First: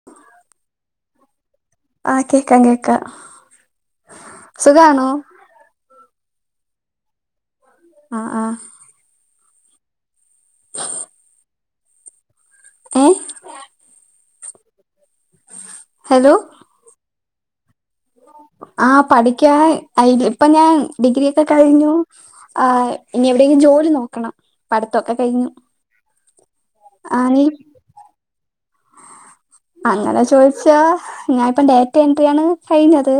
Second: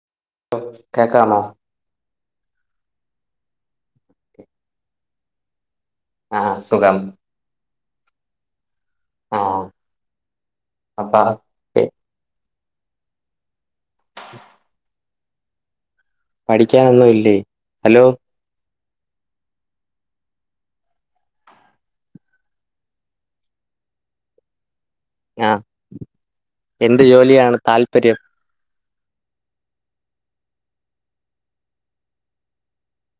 [inaudible] കേക്കാമൊ ആഹ് കേക്കാം കേക്കാം സുഖാണോ ആ സുഖാണ് ആ ആഹ് ആ [unintelligible] ഏ [inaudible] ഹലോ പഠിക്കാനൊന്നും ഇല്ലേ ഹലോ ആഹ പഠിക്കാ [unintelligible] ഇപ്പൊ ഞാൻ ഡിഗ്രിയൊക്കെ കഴിഞ്ഞു ആഹ് ഇനി എവിടെയെങ്കിലും ജോലി നോക്കണം പഠിതൊക്കെ കഴിഞ്ഞു ആഹ് എന്ത് ആഹ് നീ ജോലിയാണ് താല്പര്യം [inaudible] അങ്ങനെ ചോദിച്ചാ ഞൻ ഇപ്പ ഡാറ്റ എൻട്രി ആണ് കഴിഞ്ഞത്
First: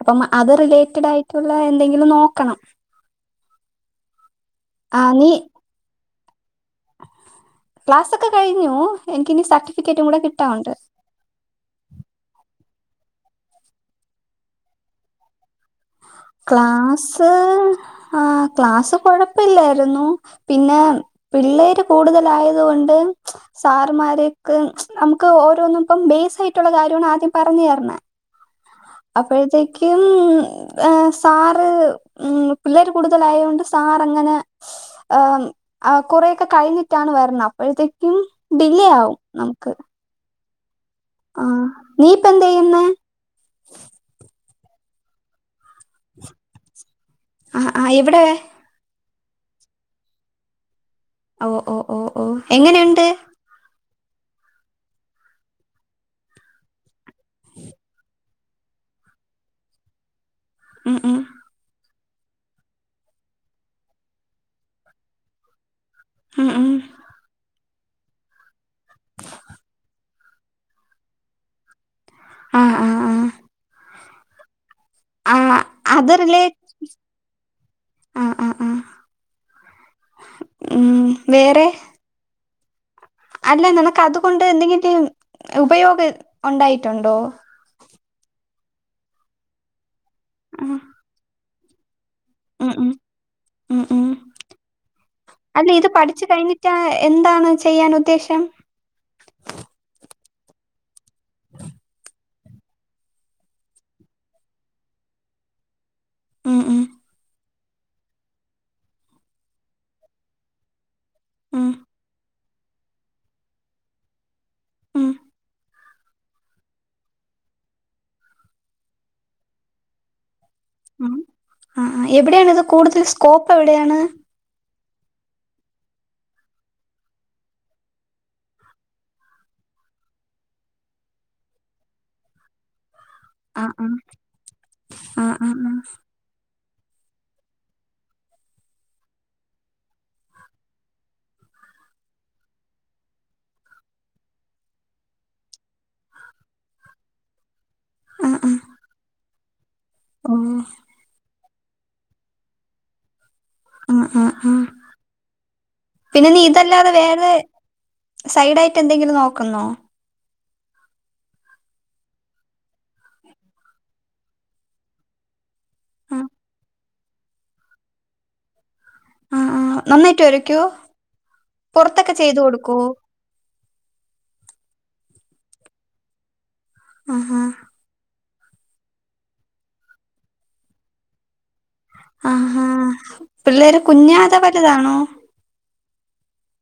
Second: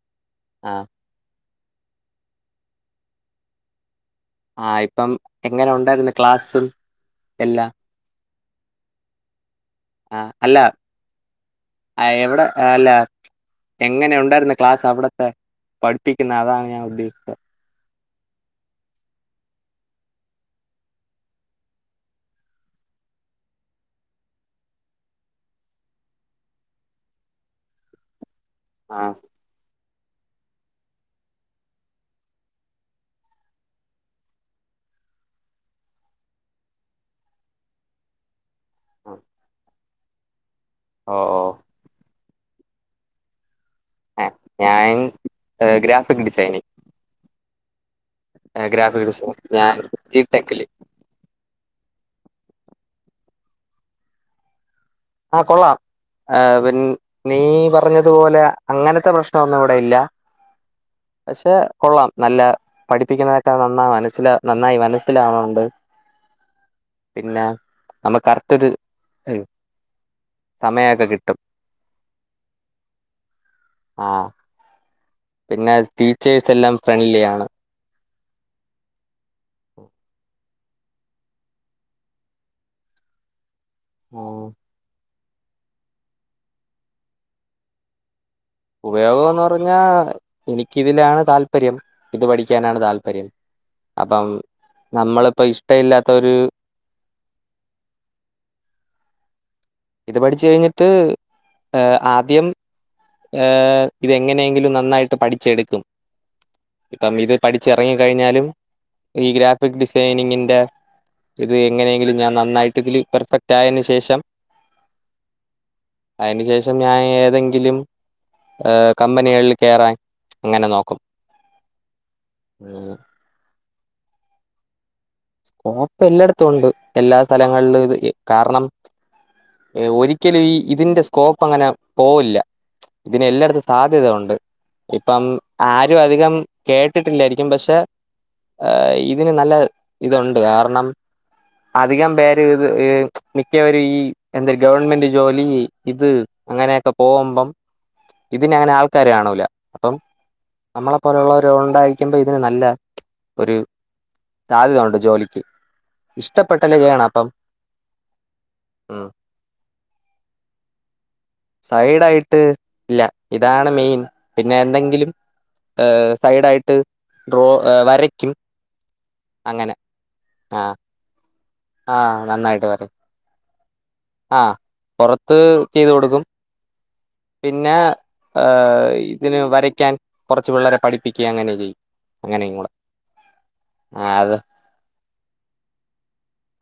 അപ്പം അത് ആഹ് റിലേറ്റഡ് ആയിട്ടുള്ള എന്തെങ്കിലും നോക്കണം ആഹ ഇപ്പം ആഹ് നീ എങ്ങനെ ഉണ്ടായിരുന്നു ക്ലാസ്സും എല്ലാം ക്ലാസ് ഒക്കെ കഴിഞ്ഞു എനിക്കിനി സ ആഹ് അല്ല ആ എവിടെ അല്ല എങ്ങനെ ഉണ്ടായിരുന്ന ക്ലാസ് അവിടത്തെ പഠിപ്പിക്കുന്ന അതാണ് ഞാൻ ക്ലാസ്സ് ഉദ്ദേശിച്ചത് ആ ക്ലാസ് കൊഴപ്പില്ലായിരുന്നു പിന്നെ പിള്ളേര് കൂടുതലായത് കൊണ്ട് സാറമാരൊക്കെ നമുക്ക് ഓരോന്നും ഇപ്പം ബേസായിട്ടുള്ള കാര്യമാണ് ആദ്യം പറഞ് തരണേ ആ അപ്പോഴത്തേക്കും ആ സാറ് ഉം പിള്ളേര് കൂടുതലായൊണ്ട് സാർ അങ്ങനെ ഉം കുറെയൊക്കെ കഴിഞ്ഞിട്ടാണ് വരുന്നത് അപ്പോഴത്തെേ ഉം ഡിലേ ആവും നമുക്ക് ഒ ഓ ആ നീ ഇപ്പ എന്ത ചെയ്യുന്നെ ആ ഞാൻ ഗ്രാഫിക് ഡിസൈനിങ് ആ ആ എവിടെ ഗ്രാഫിക് ഡിസൈൻ ഞാൻ ജിടെക്കില് ഓ ഓ ഓ ഓ, എങ്ങനെയുണ്ട്? ആഹ, കൊള്ളാം. ആ, പി നീ പറഞ്ഞതുപോലെ അങ്ങനത്തെ പ്രശ്നൊന്നും അവിടെ ഇല്ല. ഉം ഉം. പക്ഷെ കൊള്ളാം. നല്ല പഠിപ്പിക്കുന്നതൊക്കെ നന്ന മനസ്സില നന്നായി മനസ്സിലാണണ്ട്. ഉം ഉം പിന്നെ നമ്മ കറക്ടൊരു... സമയമൊക്കെ കിട്ടും. ആഹ ആ ആ. ആഹ. ആ പിന്നെ അത് റിലേ ടീച്ചേഴ്സ് എല്ലാം ഫ്രണ്ട്ലി ആണ്. ആ ആ ആ ഉം, വേറെ? അല്ല നിനക്ക് അതുകൊണ്ട് എന്തെങ്കിലും ഉപയോഗം ഉണ്ടായിട്ടുണ്ടോ? ഉപയോഗന്ന് പറഞ്ഞാ ആ, എനിക്കി തിലാണ് താല്പര്യം, ഇത് ഉം പഠിക്കാനാണ് ഉം താല്പര്യം. ഉം ഉം അപ്പം, നമ്മളിപ്പോ അല്ല ഇഷ്ട ഇത് ഇല്ലാത്തന്... [unintelligible] എന്താണ് ചെയ്യാൻ ഉദ്ദേശം? ഇത് പഠിച്ച് കഴിഞ്ഞിട്ട്, ആദ്യം... ഹെ... ഇത്ങ്ങനെയെങ്കിലും നന്നായിട്ട് പഠിച്ചെടുക്കും. ഉം ഉം ഇപ്പം ഇത്... പഠിച്ചിറങ്ങി കഴിഞ്ഞാലും ഈ ഗ്രാഫിക് ഡിസൈനിങ്ങിന്റെ... ഇത് ഉം എങ്ങനെയെങ്കിലും ഞാൻ നന്നായിട്ട് ഇതില് പെർഫെക്റ്റ് ആയതിന് ശേഷം... ഉം. അതിന് ശേഷം ഞാൻ ഏതെങ്കിലും കമ്പനികളിൽ കയറാൻ അങ്ങനെ നോക്കും. ഉം ആ ഹ, എവിടെയാണ് ഇത് ഉം കൂടുതൽ സ്കോപ്പ് എവിടെയാണ്? സ്കോപ്പ് എല്ലാടത്തും ഉണ്ട്. എല്ലാ സ്ഥലങ്ങളിലും ഇ കാരണം? ഒരിക്കലും ഈ ഇതിന്റെ സ്കോപ്പ് അങ്ങനെ പോവില്ല. ഇതിന് ആ എല്ലായിടത്തും ആ സാധ്യത ഉണ്ട്. ആ ഇപ്പം ആ ആ ആരും അധികം കേട്ടിട്ടില്ലായിരിക്കും പക്ഷെ ഇതിന് നല്ല ഇതുണ്ട്. കാരണം? അധികം പേര് ഇത് മിക്കവരു ഈ എന്ത ഗവൺമെന്റ് ജോലി? ഇത് അങ്ങനെയൊക്കെ പോവുമ്പം ആ ആ ഇതിനങ്ങനെ ആൾക്കാര കാണൂല. അപ്പം ഓ നമ്മളെ പോലെയുള്ളവരു ഉണ്ടായിരിക്കുമ്പോ ഇതിന് നല്ല ഒരു ആഹ് ആഹ് ആഹ് സാധ്യത ഉണ്ട് ജോലിക്ക് പിന്നെ ഇഷ്ടപ്പെട്ടല്ലേ നീതല്ലാതെ ചെയ്യണം അപ്പം വേറെ സൈഡായിട്ട് ഉം എന്തെങ്കിലും നോക്കുന്നോ? സൈഡ ആയിട്ട് ഇല്ല, ഇതാണ് മെയിൻ. പിന്നെ എന്തെങ്കിലും ഹെ, ആ സൈഡായിട്ട് ഡ്രോ വരയ്ക്കും. ആ ആ അങ്ങനെ നന്നായിട്ട് വരയ്ക്കോ ആഹ് പുറത്തൊക്കെ ആഹ് ചെയ്തു നന്നായിട്ട് കൊടുക്കോ വര ആഹ് പുറത്ത് ചെയ്ത് കൊടുക്കും. ആ ആ പിന്നെ ആഹ് ഇതിന് വരയ്ക്കാൻ കൊറച്ച് പിള്ളേരെ പഠിപ്പിക്ക അങ്ങനെ ചെയ്യും. അങ്ങനെയും ആഹാ! കൂടെ പിള്ളേര് ആഹ് കുഞ്ഞാ അത് അതാ വലുതാണോ?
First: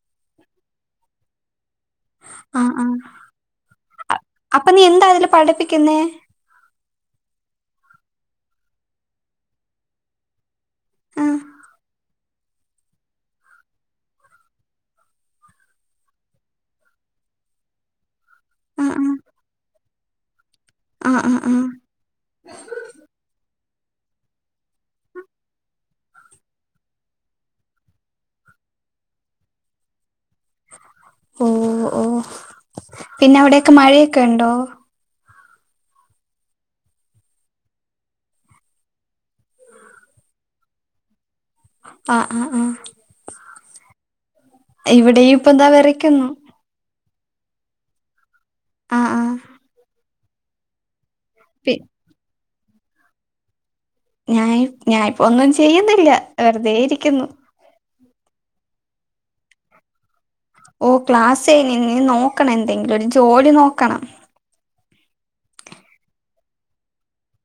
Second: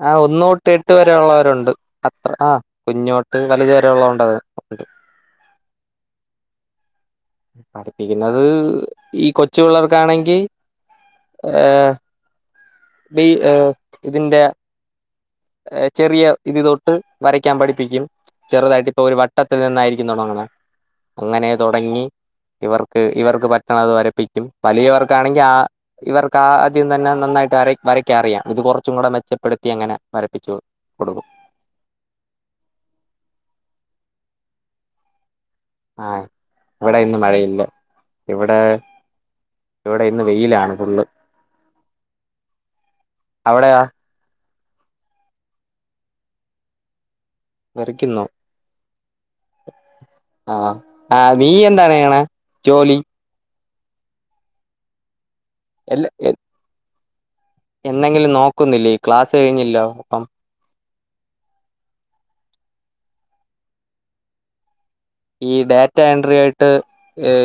ആ, ഒന്നോട്ട് എട്ട് വരെ ഉള്ളവരുണ്ട്. അത്ര ആ ആഹ് ആഹ് കുഞ്ഞോട്ട് വലതു വരെ ഉള്ളത് ഉണ്ട [unintelligible] അപ്പൊ നീ എന്താ അതില് പഠിപ്പിക്കുന്നേ? പഠിപ്പിക്കുന്നത് ഈ കൊച്ചു പിള്ളേർക്കാണെങ്കി ആഹ് ഏഹ് ബി ഹെ ഇതിന്റെ ഏഹ് ചെറിയ ഇത് തൊട്ട് വരക്കാൻ പഠിപ്പിക്കും. ചെറുതായിട്ട് ആഹ് ഇപ്പൊ ആഹ് ഒരു വട്ടത്തിൽ നിന്നായിരിക്കും തുടങ്ങുന്നേ. ആഹ് ആഹ് അങ്ങനെ ആഹ് തുടങ്ങി ഇവർക്ക് ഇവർക്ക് പറ്റണത് വരപ്പിക്കും. വലിയവർക്കാണെങ്കിൽ ആ ഇവർക്ക് ആദ്യം തന്നെ നന്നായിട്ട് വര വരക്ക അറിയാം. ഇത് കൊർച്ചും കൂടെ മെച്ചപ്പെടുത്തി അങ്ങനെ വരു പ്പിച്ച് കൊടുക്കും ഓഹ് ഓഹ് പിന്നെ അവിടെക്കെ മഴയൊക്കെ ഉണ്ടോ? ആഹ് ഇവിടെ ഇന്നും മഴയില്ല. ഇവിടെ ഇവിടെ ഇന്ന് വെയിലാണ് ഫുള്ള്. ആഹ് ആഹ് ആഹ് അവിടെയാ ഇവിടെയും ഇപ്പതാ വരക്കുന്നു. വെരയ്ക്കുന്നോ? ആഹ് ആഹ്. ആഹ് ആ നീ പി എന്താണ് ചെയ്യണ് ജോലി? ഞാൻ, ഞാ ഇപ്പോ ഒന്നും ചെയ്യുന്നില്ല വെറുതെ ഇരിക്കുന്നു. എന്നെങ്കിലും നോക്കുന്നില്ലേ ക്ലാസ് കഴിഞ്ഞല്ലോ? അപ്പം. ഓഹ് ക്ലാസഴ്ഞ്ഞ്. നി നോക്കണം എന്തെങ്കിലും ഒരു ജോലി നോക്കണം. ഈ ഡാറ്റ എൻട്രി ആയിട്ട്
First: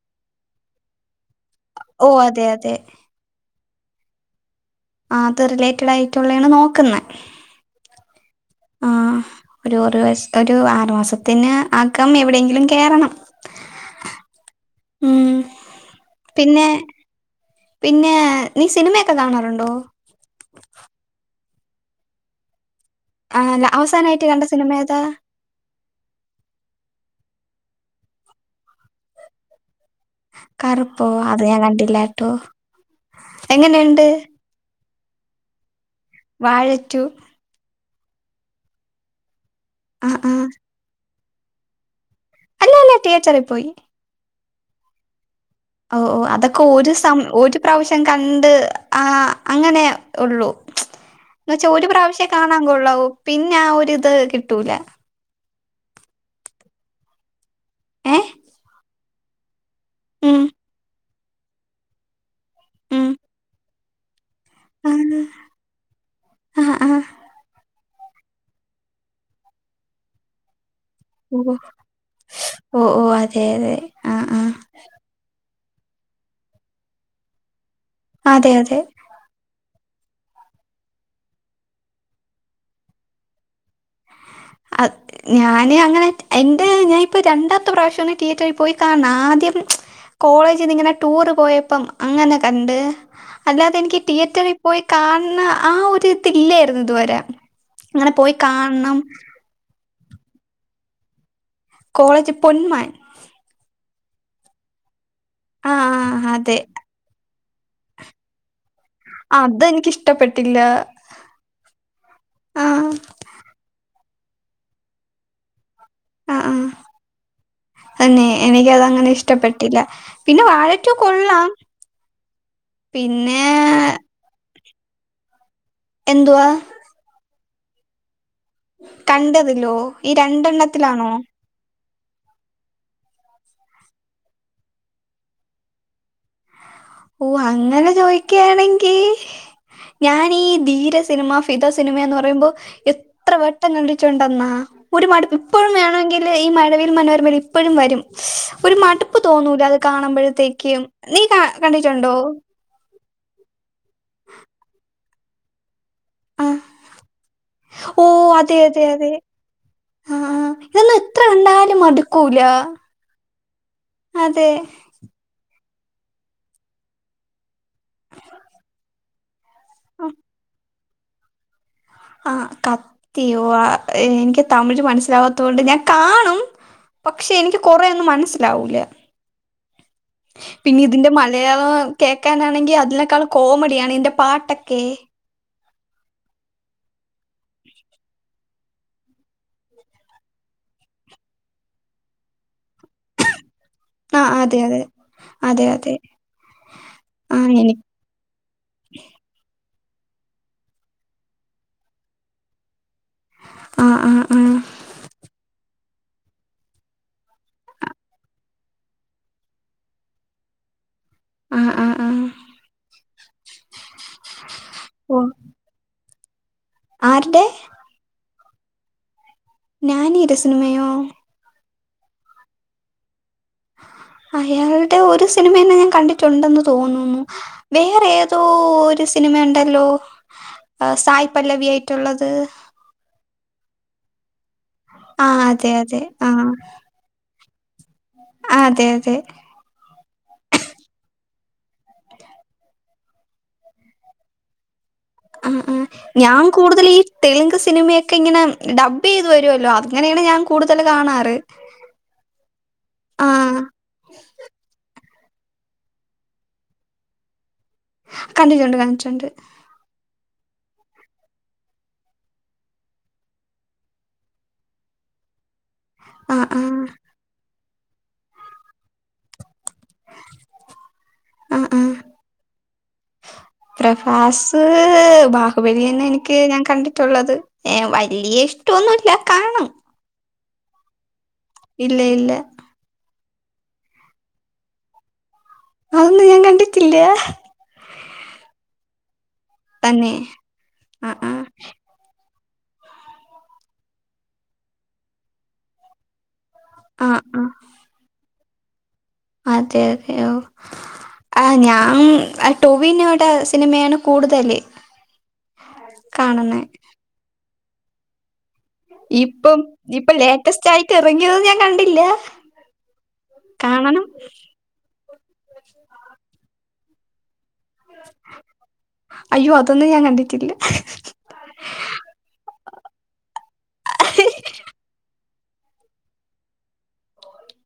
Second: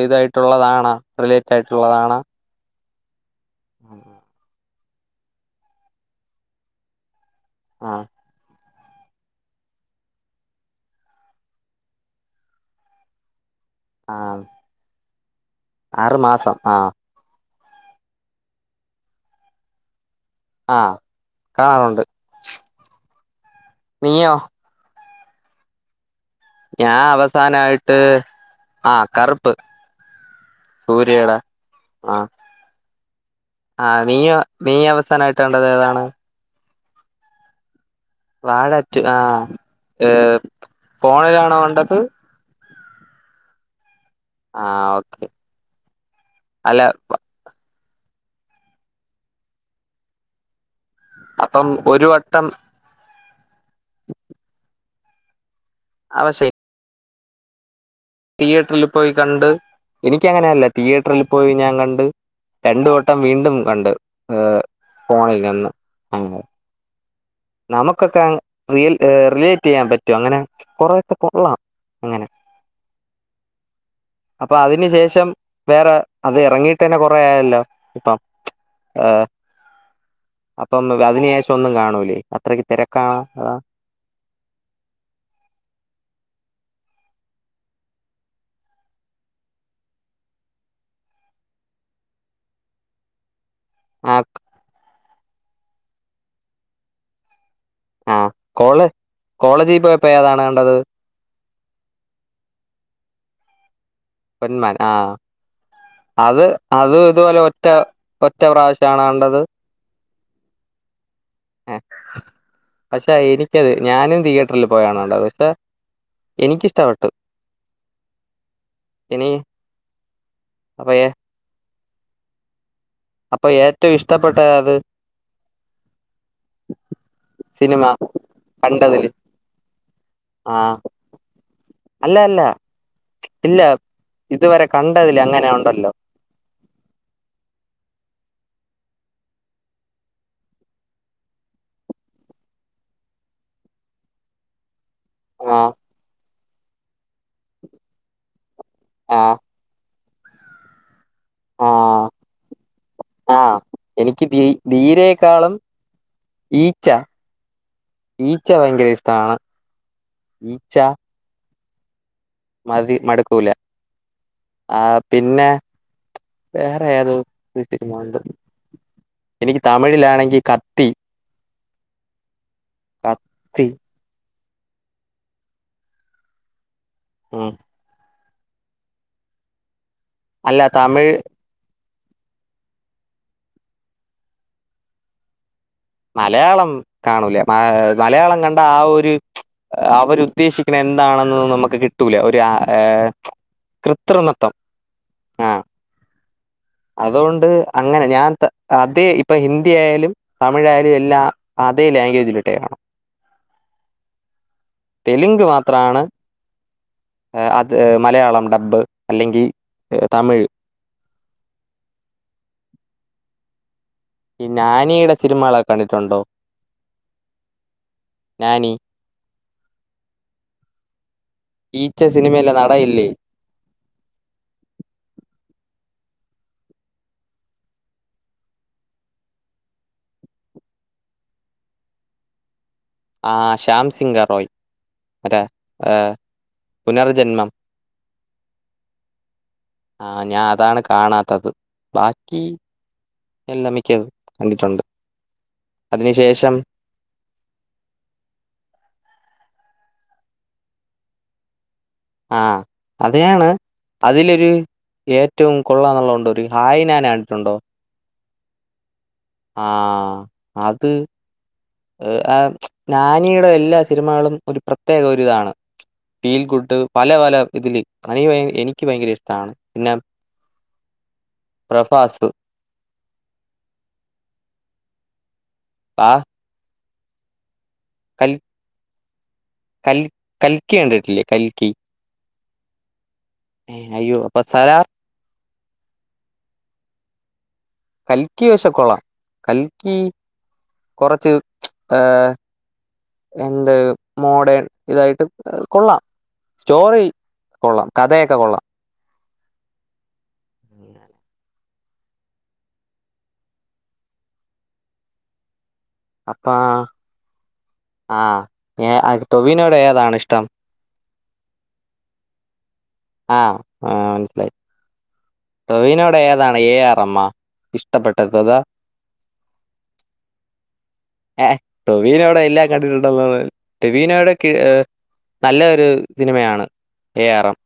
ഇതായിട്ടുള്ളതാണ റിലേറ്റ് ആയിട്ടുള്ളതാണ. ഓഹ് അതെ അതെ. ആഹ് ആഹ് അത് റിലേറ്റഡ് ആയിട്ടുള്ളാണ് നോക്കുന്നെ. ആഹ് ആഹ് ഒരു ഒരു വ ഒരു ആറു മാസത്തിന് ആക്കം എവിടെയെങ്കിലും കേറണം. ആഹ് ഉം ആറു മാസം പിന്നെ ആഹ് പിന്നെ നീ സിനിമയൊക്കെ കാണാറുണ്ടോ? ആഹ് കാണാറുണ്ട്. ആ അല്ല അവസാനായിട്ട് നീയോ കണ്ട സിനിമ ഏതാ? ഞാൻ അവസാനയിട്ട് ആ കറു. കറുപ്പോ അത് ഞാൻ കണ്ടില്ല ട്ടോ. ആ നീയോ നീ അവസാനായിട്ട് കണ്ടത് ഏതാണ്? വാഴ റ്റു വാഴ റ്റു ആഹ് ആ ആ ഏഹ് ഫോണിലാണോ കണ്ടത്? ല്ല തിയേറ്ററി പോയി ആഹ് ഓക്കെ ഓഹ് ഓഹ് അതൊക്കെ അല്ല ഒരു സം ഒരു പ്രാവശ്യം കണ്ട് ആഹ് അങ്ങനെ ഒള്ളു ന്നച്ചാ അപ്പം ഒരു പ്രാവശ്യേ വട്ടം കാണാൻ കൊള്ളാവു പിന്നെ ആഹ് ഒരിത് കിട്ടൂല അവ ശേ ഏ തിയേറ്ററിൽ പോയി കണ്ട് എനിക്ക് ഉം അങ്ങനെല്ല തിയേറ്ററിൽ പോയി ഞാൻ കണ്ട് രണ്ട് ഉം വട്ടം വീണ്ടും കണ്ട് ഏഹ് ആ ഫോണിൽ നിന്ന് ആഹ് ആ ആ നമുക്കൊക്കെ റിയൽ റിലേറ്റ്യ്യാൻ പറ്റൊ അങ്ങനെ കൊറെക്കെ ഓഹ് ഓഹ് ഓഹ് അതെ അതെ ആ ആ അപ്പൊ അതിന് ശേഷം വേറെ അത് എറങ്ങീട്ടന്നെ കൊറെ ആയല്ലോ ഇപ്പം അതെ അതെ ആഹ് അപ്പം അതിന് ശേഷം ഒന്നും കാണൂലേ അത്രക്ക് തെരക്കാണോ? അതാ അ ഞാന് അങ്ങനെ എന്റെ ഞാനിപ്പോ രണ്ടാമത്തെ പ്രാവശ്യാണ് തിയേറ്ററിൽ പോയി കാൺണെ ആദ്യം കോളേജിന്ന് ഇങ്ങനെ ടൂറ് പോയപ്പം അങ്ങനെ കണ്ട് അല്ലാതെ എനിക്ക് ആ തിയേറ്ററിൽ പോയി കാൺണെ ആഹ് ഒരു ഇതില്ലായിരുന്നു ഇതുവരെ കാൺണം കോളേജി പോയപ്പോ ഏതാണ് കണ്ടത്? കോളേജ് പൊന്മാൻ പെന്മാൻ ആഹ് ആ അത് അതെ അത് ഇതുപോലെ ഒറ്റ ഒറ്റ പ്രാവശ്യാണോ അതെനിക്കിഷ്ടപ്പെട്ടില്ലാ ഏയ് പക്ഷെ എനിക്കത് ഞാനും തിയേറ്ററിൽ [unintelligible] ആ ആ എനിക്കിഷ്ടവെട്ടു തന്നെ എനിക്ക് അത് അങ്ങനെ ഇനി ഇഷ്ടപ്പെട്ടില്ല പിന്നെ അപ്പൊ വാഴറ്റു കൊള്ളാം പിന്നെ അപ്പൊ ഏറ്റവും ഇഷ്ടപ്പെട്ടത് ഏത്? എന്തുവാ? സിനിമ കണ്ടതില് കണ്ടതില്ലോ ഈ ആ രണ്ടെണ്ണത്തിലാണോ? അല്ല അല്ല ഇല്ല ഇതുവരെ കണ്ടതില് അങ്ങനെ ഉണ്ടല്ലോ ഓ അങ്ങനെ ചോയ്ക്കാണെങ്കി ഞാനീ ധീര സിനിമ, ഫിത സിനിമയന്ന് പറയുമ്പോ എത്ര വട്ടം കണ്ടിട്ടുണ്ടന്നാ ഒരു മടുപ്പ് ആ ഇപ്പോഴും വേണങ്കില് ഈ മഴവിയിൽ മനോരമയിൽ ഇപ്പഴും വരും ഒരു മടുപ്പ് ആ തോന്നൂല്ല അ കാണുമ്പോഴത്തേക്കും നീ കാ കണ്ടിട്ടുണ്ടോ? ആഹ് എനിക്ക് ധീ ധീരെക്കാളും ആ ഈച്ച ഓ ഈച്ച അതെ അതെ ഭയങ്കര അതെ ഇഷ്ടാണ് ആ ആ. ഈച്ച ഇതൊന്നും എത്ര കണ്ടാലും മടുക്കൂല ര് മട്ക്കൂല അതെ ആഹ് പിന്നെ വേറെ ഏതോ സിനിമ കണ്ട് എനിക്ക് തമിഴിലാണെങ്കി കത്തി ആഹ് കത്തിയോ കത്തി എനിക്ക് തമിഴ് മനസ്സിലാവാത്തോണ്ട് ഞാൻ കാണും പക്ഷെ ഉം എനിക്ക് കൊറൊന്നും മനസ്സിലാവൂല അല്ല പിന്നെ ഇതിന്റെ തമിഴ് മ യാളം കേക്കാനാണെങ്കി അതിനേക്കാളും കോമഡിയാണ് ഇയ്ന്റെ പാട്ടൊക്കെ മലയാളം കാണൂല മ മലയാളം കണ്ടാ ആഹ് ഒരു അവര് ഉദ്ദേശിക്ണത് എന്താണെന്ന് നമുക്ക് കിട്ടൂല ഒരു ആഹ് ഏഹ് ആഹ് അതെ അതെ ആഹ് ആ അതെ അതെ ആ അതുകൊണ്ട് എനി അങ്ങനെ ഞാൻ തെ അതേ ഇപ്പൊ ഹിന്ദി ആയാലും തമിഴായാലും എല്ലാം അതേ ലാംഗ്വേജിലിട്ടേ കാണാം. ആ ആ ആ തെലുങ്ക് മാത്ര ത്രമാണ് അത് മലയാളം ഡബ് അല്ലെങ്കിൽ തമിഴ്. ആഹ് ആഹ് ആഹ് ഈ നാണിയുടെ ഓ സിനിമകളെക്കെ കണ്ടിട്ടുണ്ടോ? ആരുടെ? നാനി നാനി യുടെ സിനിമയോ? ഈച്ച സിനിമയില നടാ ഇല്ലേ? അയാളുടെ ഒരു സിനിമ തന്നെ ഞാൻ കണ്ടിട്ടുണ്ടെന്ന് തോന്നുന്നു. വേറെ ഏതോ ഒരു സിനിമ ണ്ടല്ലോ? സായ് പല്ലവി ആയിട്ടുള്ളത്. ആഹ ഷ്യാംസിഗറോയ്. ആഹ് അതെ അതെ ആഹ പുനർജന്മം. ആഹ് അതെ അതെ ആഹ് ഞാൻ അതാണ് കാണാത്തത് ബാക്കി. എല്ലാം മിക്കത് കണ്ടിട്ടുണ്ട്. ആഹ് ആഹ് ഞാൻ അതിനുശേഷം കൂടുതൽ ഈ തെലുങ്ക് സിനിമയൊക്കെ ഇങ്ങനെ ഡബ് ചെയ്തു വരുവല്ലോ അങ്ങനെയാണ് ഞാൻ കൂടുതൽ കാണാറ്. ആഹ് അതെയാണ്. ആഹ് അതിലൊരു ഏറ്റവും കൊള്ള എന്നുള്ളതത്ണ്ട ഒരു ഹായ് ഞാന കണ്ടിട്ടുണ്ടോ? കണ്ടിട്ടുണ്ട് കണ്ടിട്ടുണ്ട്. ആഹ് അത്. ആഹ് നാനിയുടെ എല്ലാ സിനിമകളും ഒരു പ്രത്യേക ഒരിതാണ്. ഫീൽ ആഹ് ഗുഡ് ആഹ് പല പല ഇതില്. എനിക്ക് ഭയങ്കര ഇഷ്ടാണ് പിന്നെ ആഹ് ആഹ് പ്രഭാസ്. പ്രഭാസ് ബാഹുബലിന്നെ ആ എനിക്ക് ഞാൻ കണ്ടിട്ടുള്ളത്. ഏഹ കൽ വലിയ ഇഷ്ടോന്നുല്ല്യ കാണും. കൽ കൽക്കി കണ്ടിട്ടില്ലേ കൽക്കി. ഇല്ല ഇല്ല. ഏ അയ്യോ പ്പ സാലാർ. അതൊന്നും ഞാൻ കണ്ടിട്ടില്ലാ. കൽക്കി പശേ കൊളാം കൽക്കി തന്നെ ആഹ് കൊറച്ച്. ആഹ് ഏഹ എന്ത് മോഡേൺ ഇതായിട്ട് കൊള്ളാം. സ്റ്റോറി ആഹ് ആഹ് കൊള്ളാം കഥയൊക്കെ കൊള്ളാം. അതെ അതെയോ. ആ ഞാൻ ടൊവിനോടടെ സിനിമയാണ് കൂടുതൽല്. അപ്പൊ ആഹ് ഇപ്പം ഇപ്പൊ ലേറ്റസ്റ്റ് ആയിട്ട് ഇറങ്ങിയത് ഞാൻ കണ്ടില്ല. ആഹ ആ കാണണം മനസ്സിലായി. ടോവിനോടെ ഏതാണ് എ ആർ എം മാ. അയ്യോ അതൊന്നും ഞാൻ കണ്ടിട്ടില്ല. ഏ ടൊവിനേടെ എല്ലാം കണ്ടിട്ടുണ്ടന്നാണ് ടോവിനോവിടെ നല്ല ഒരു സിനിമയാണ് എ ആർ എം.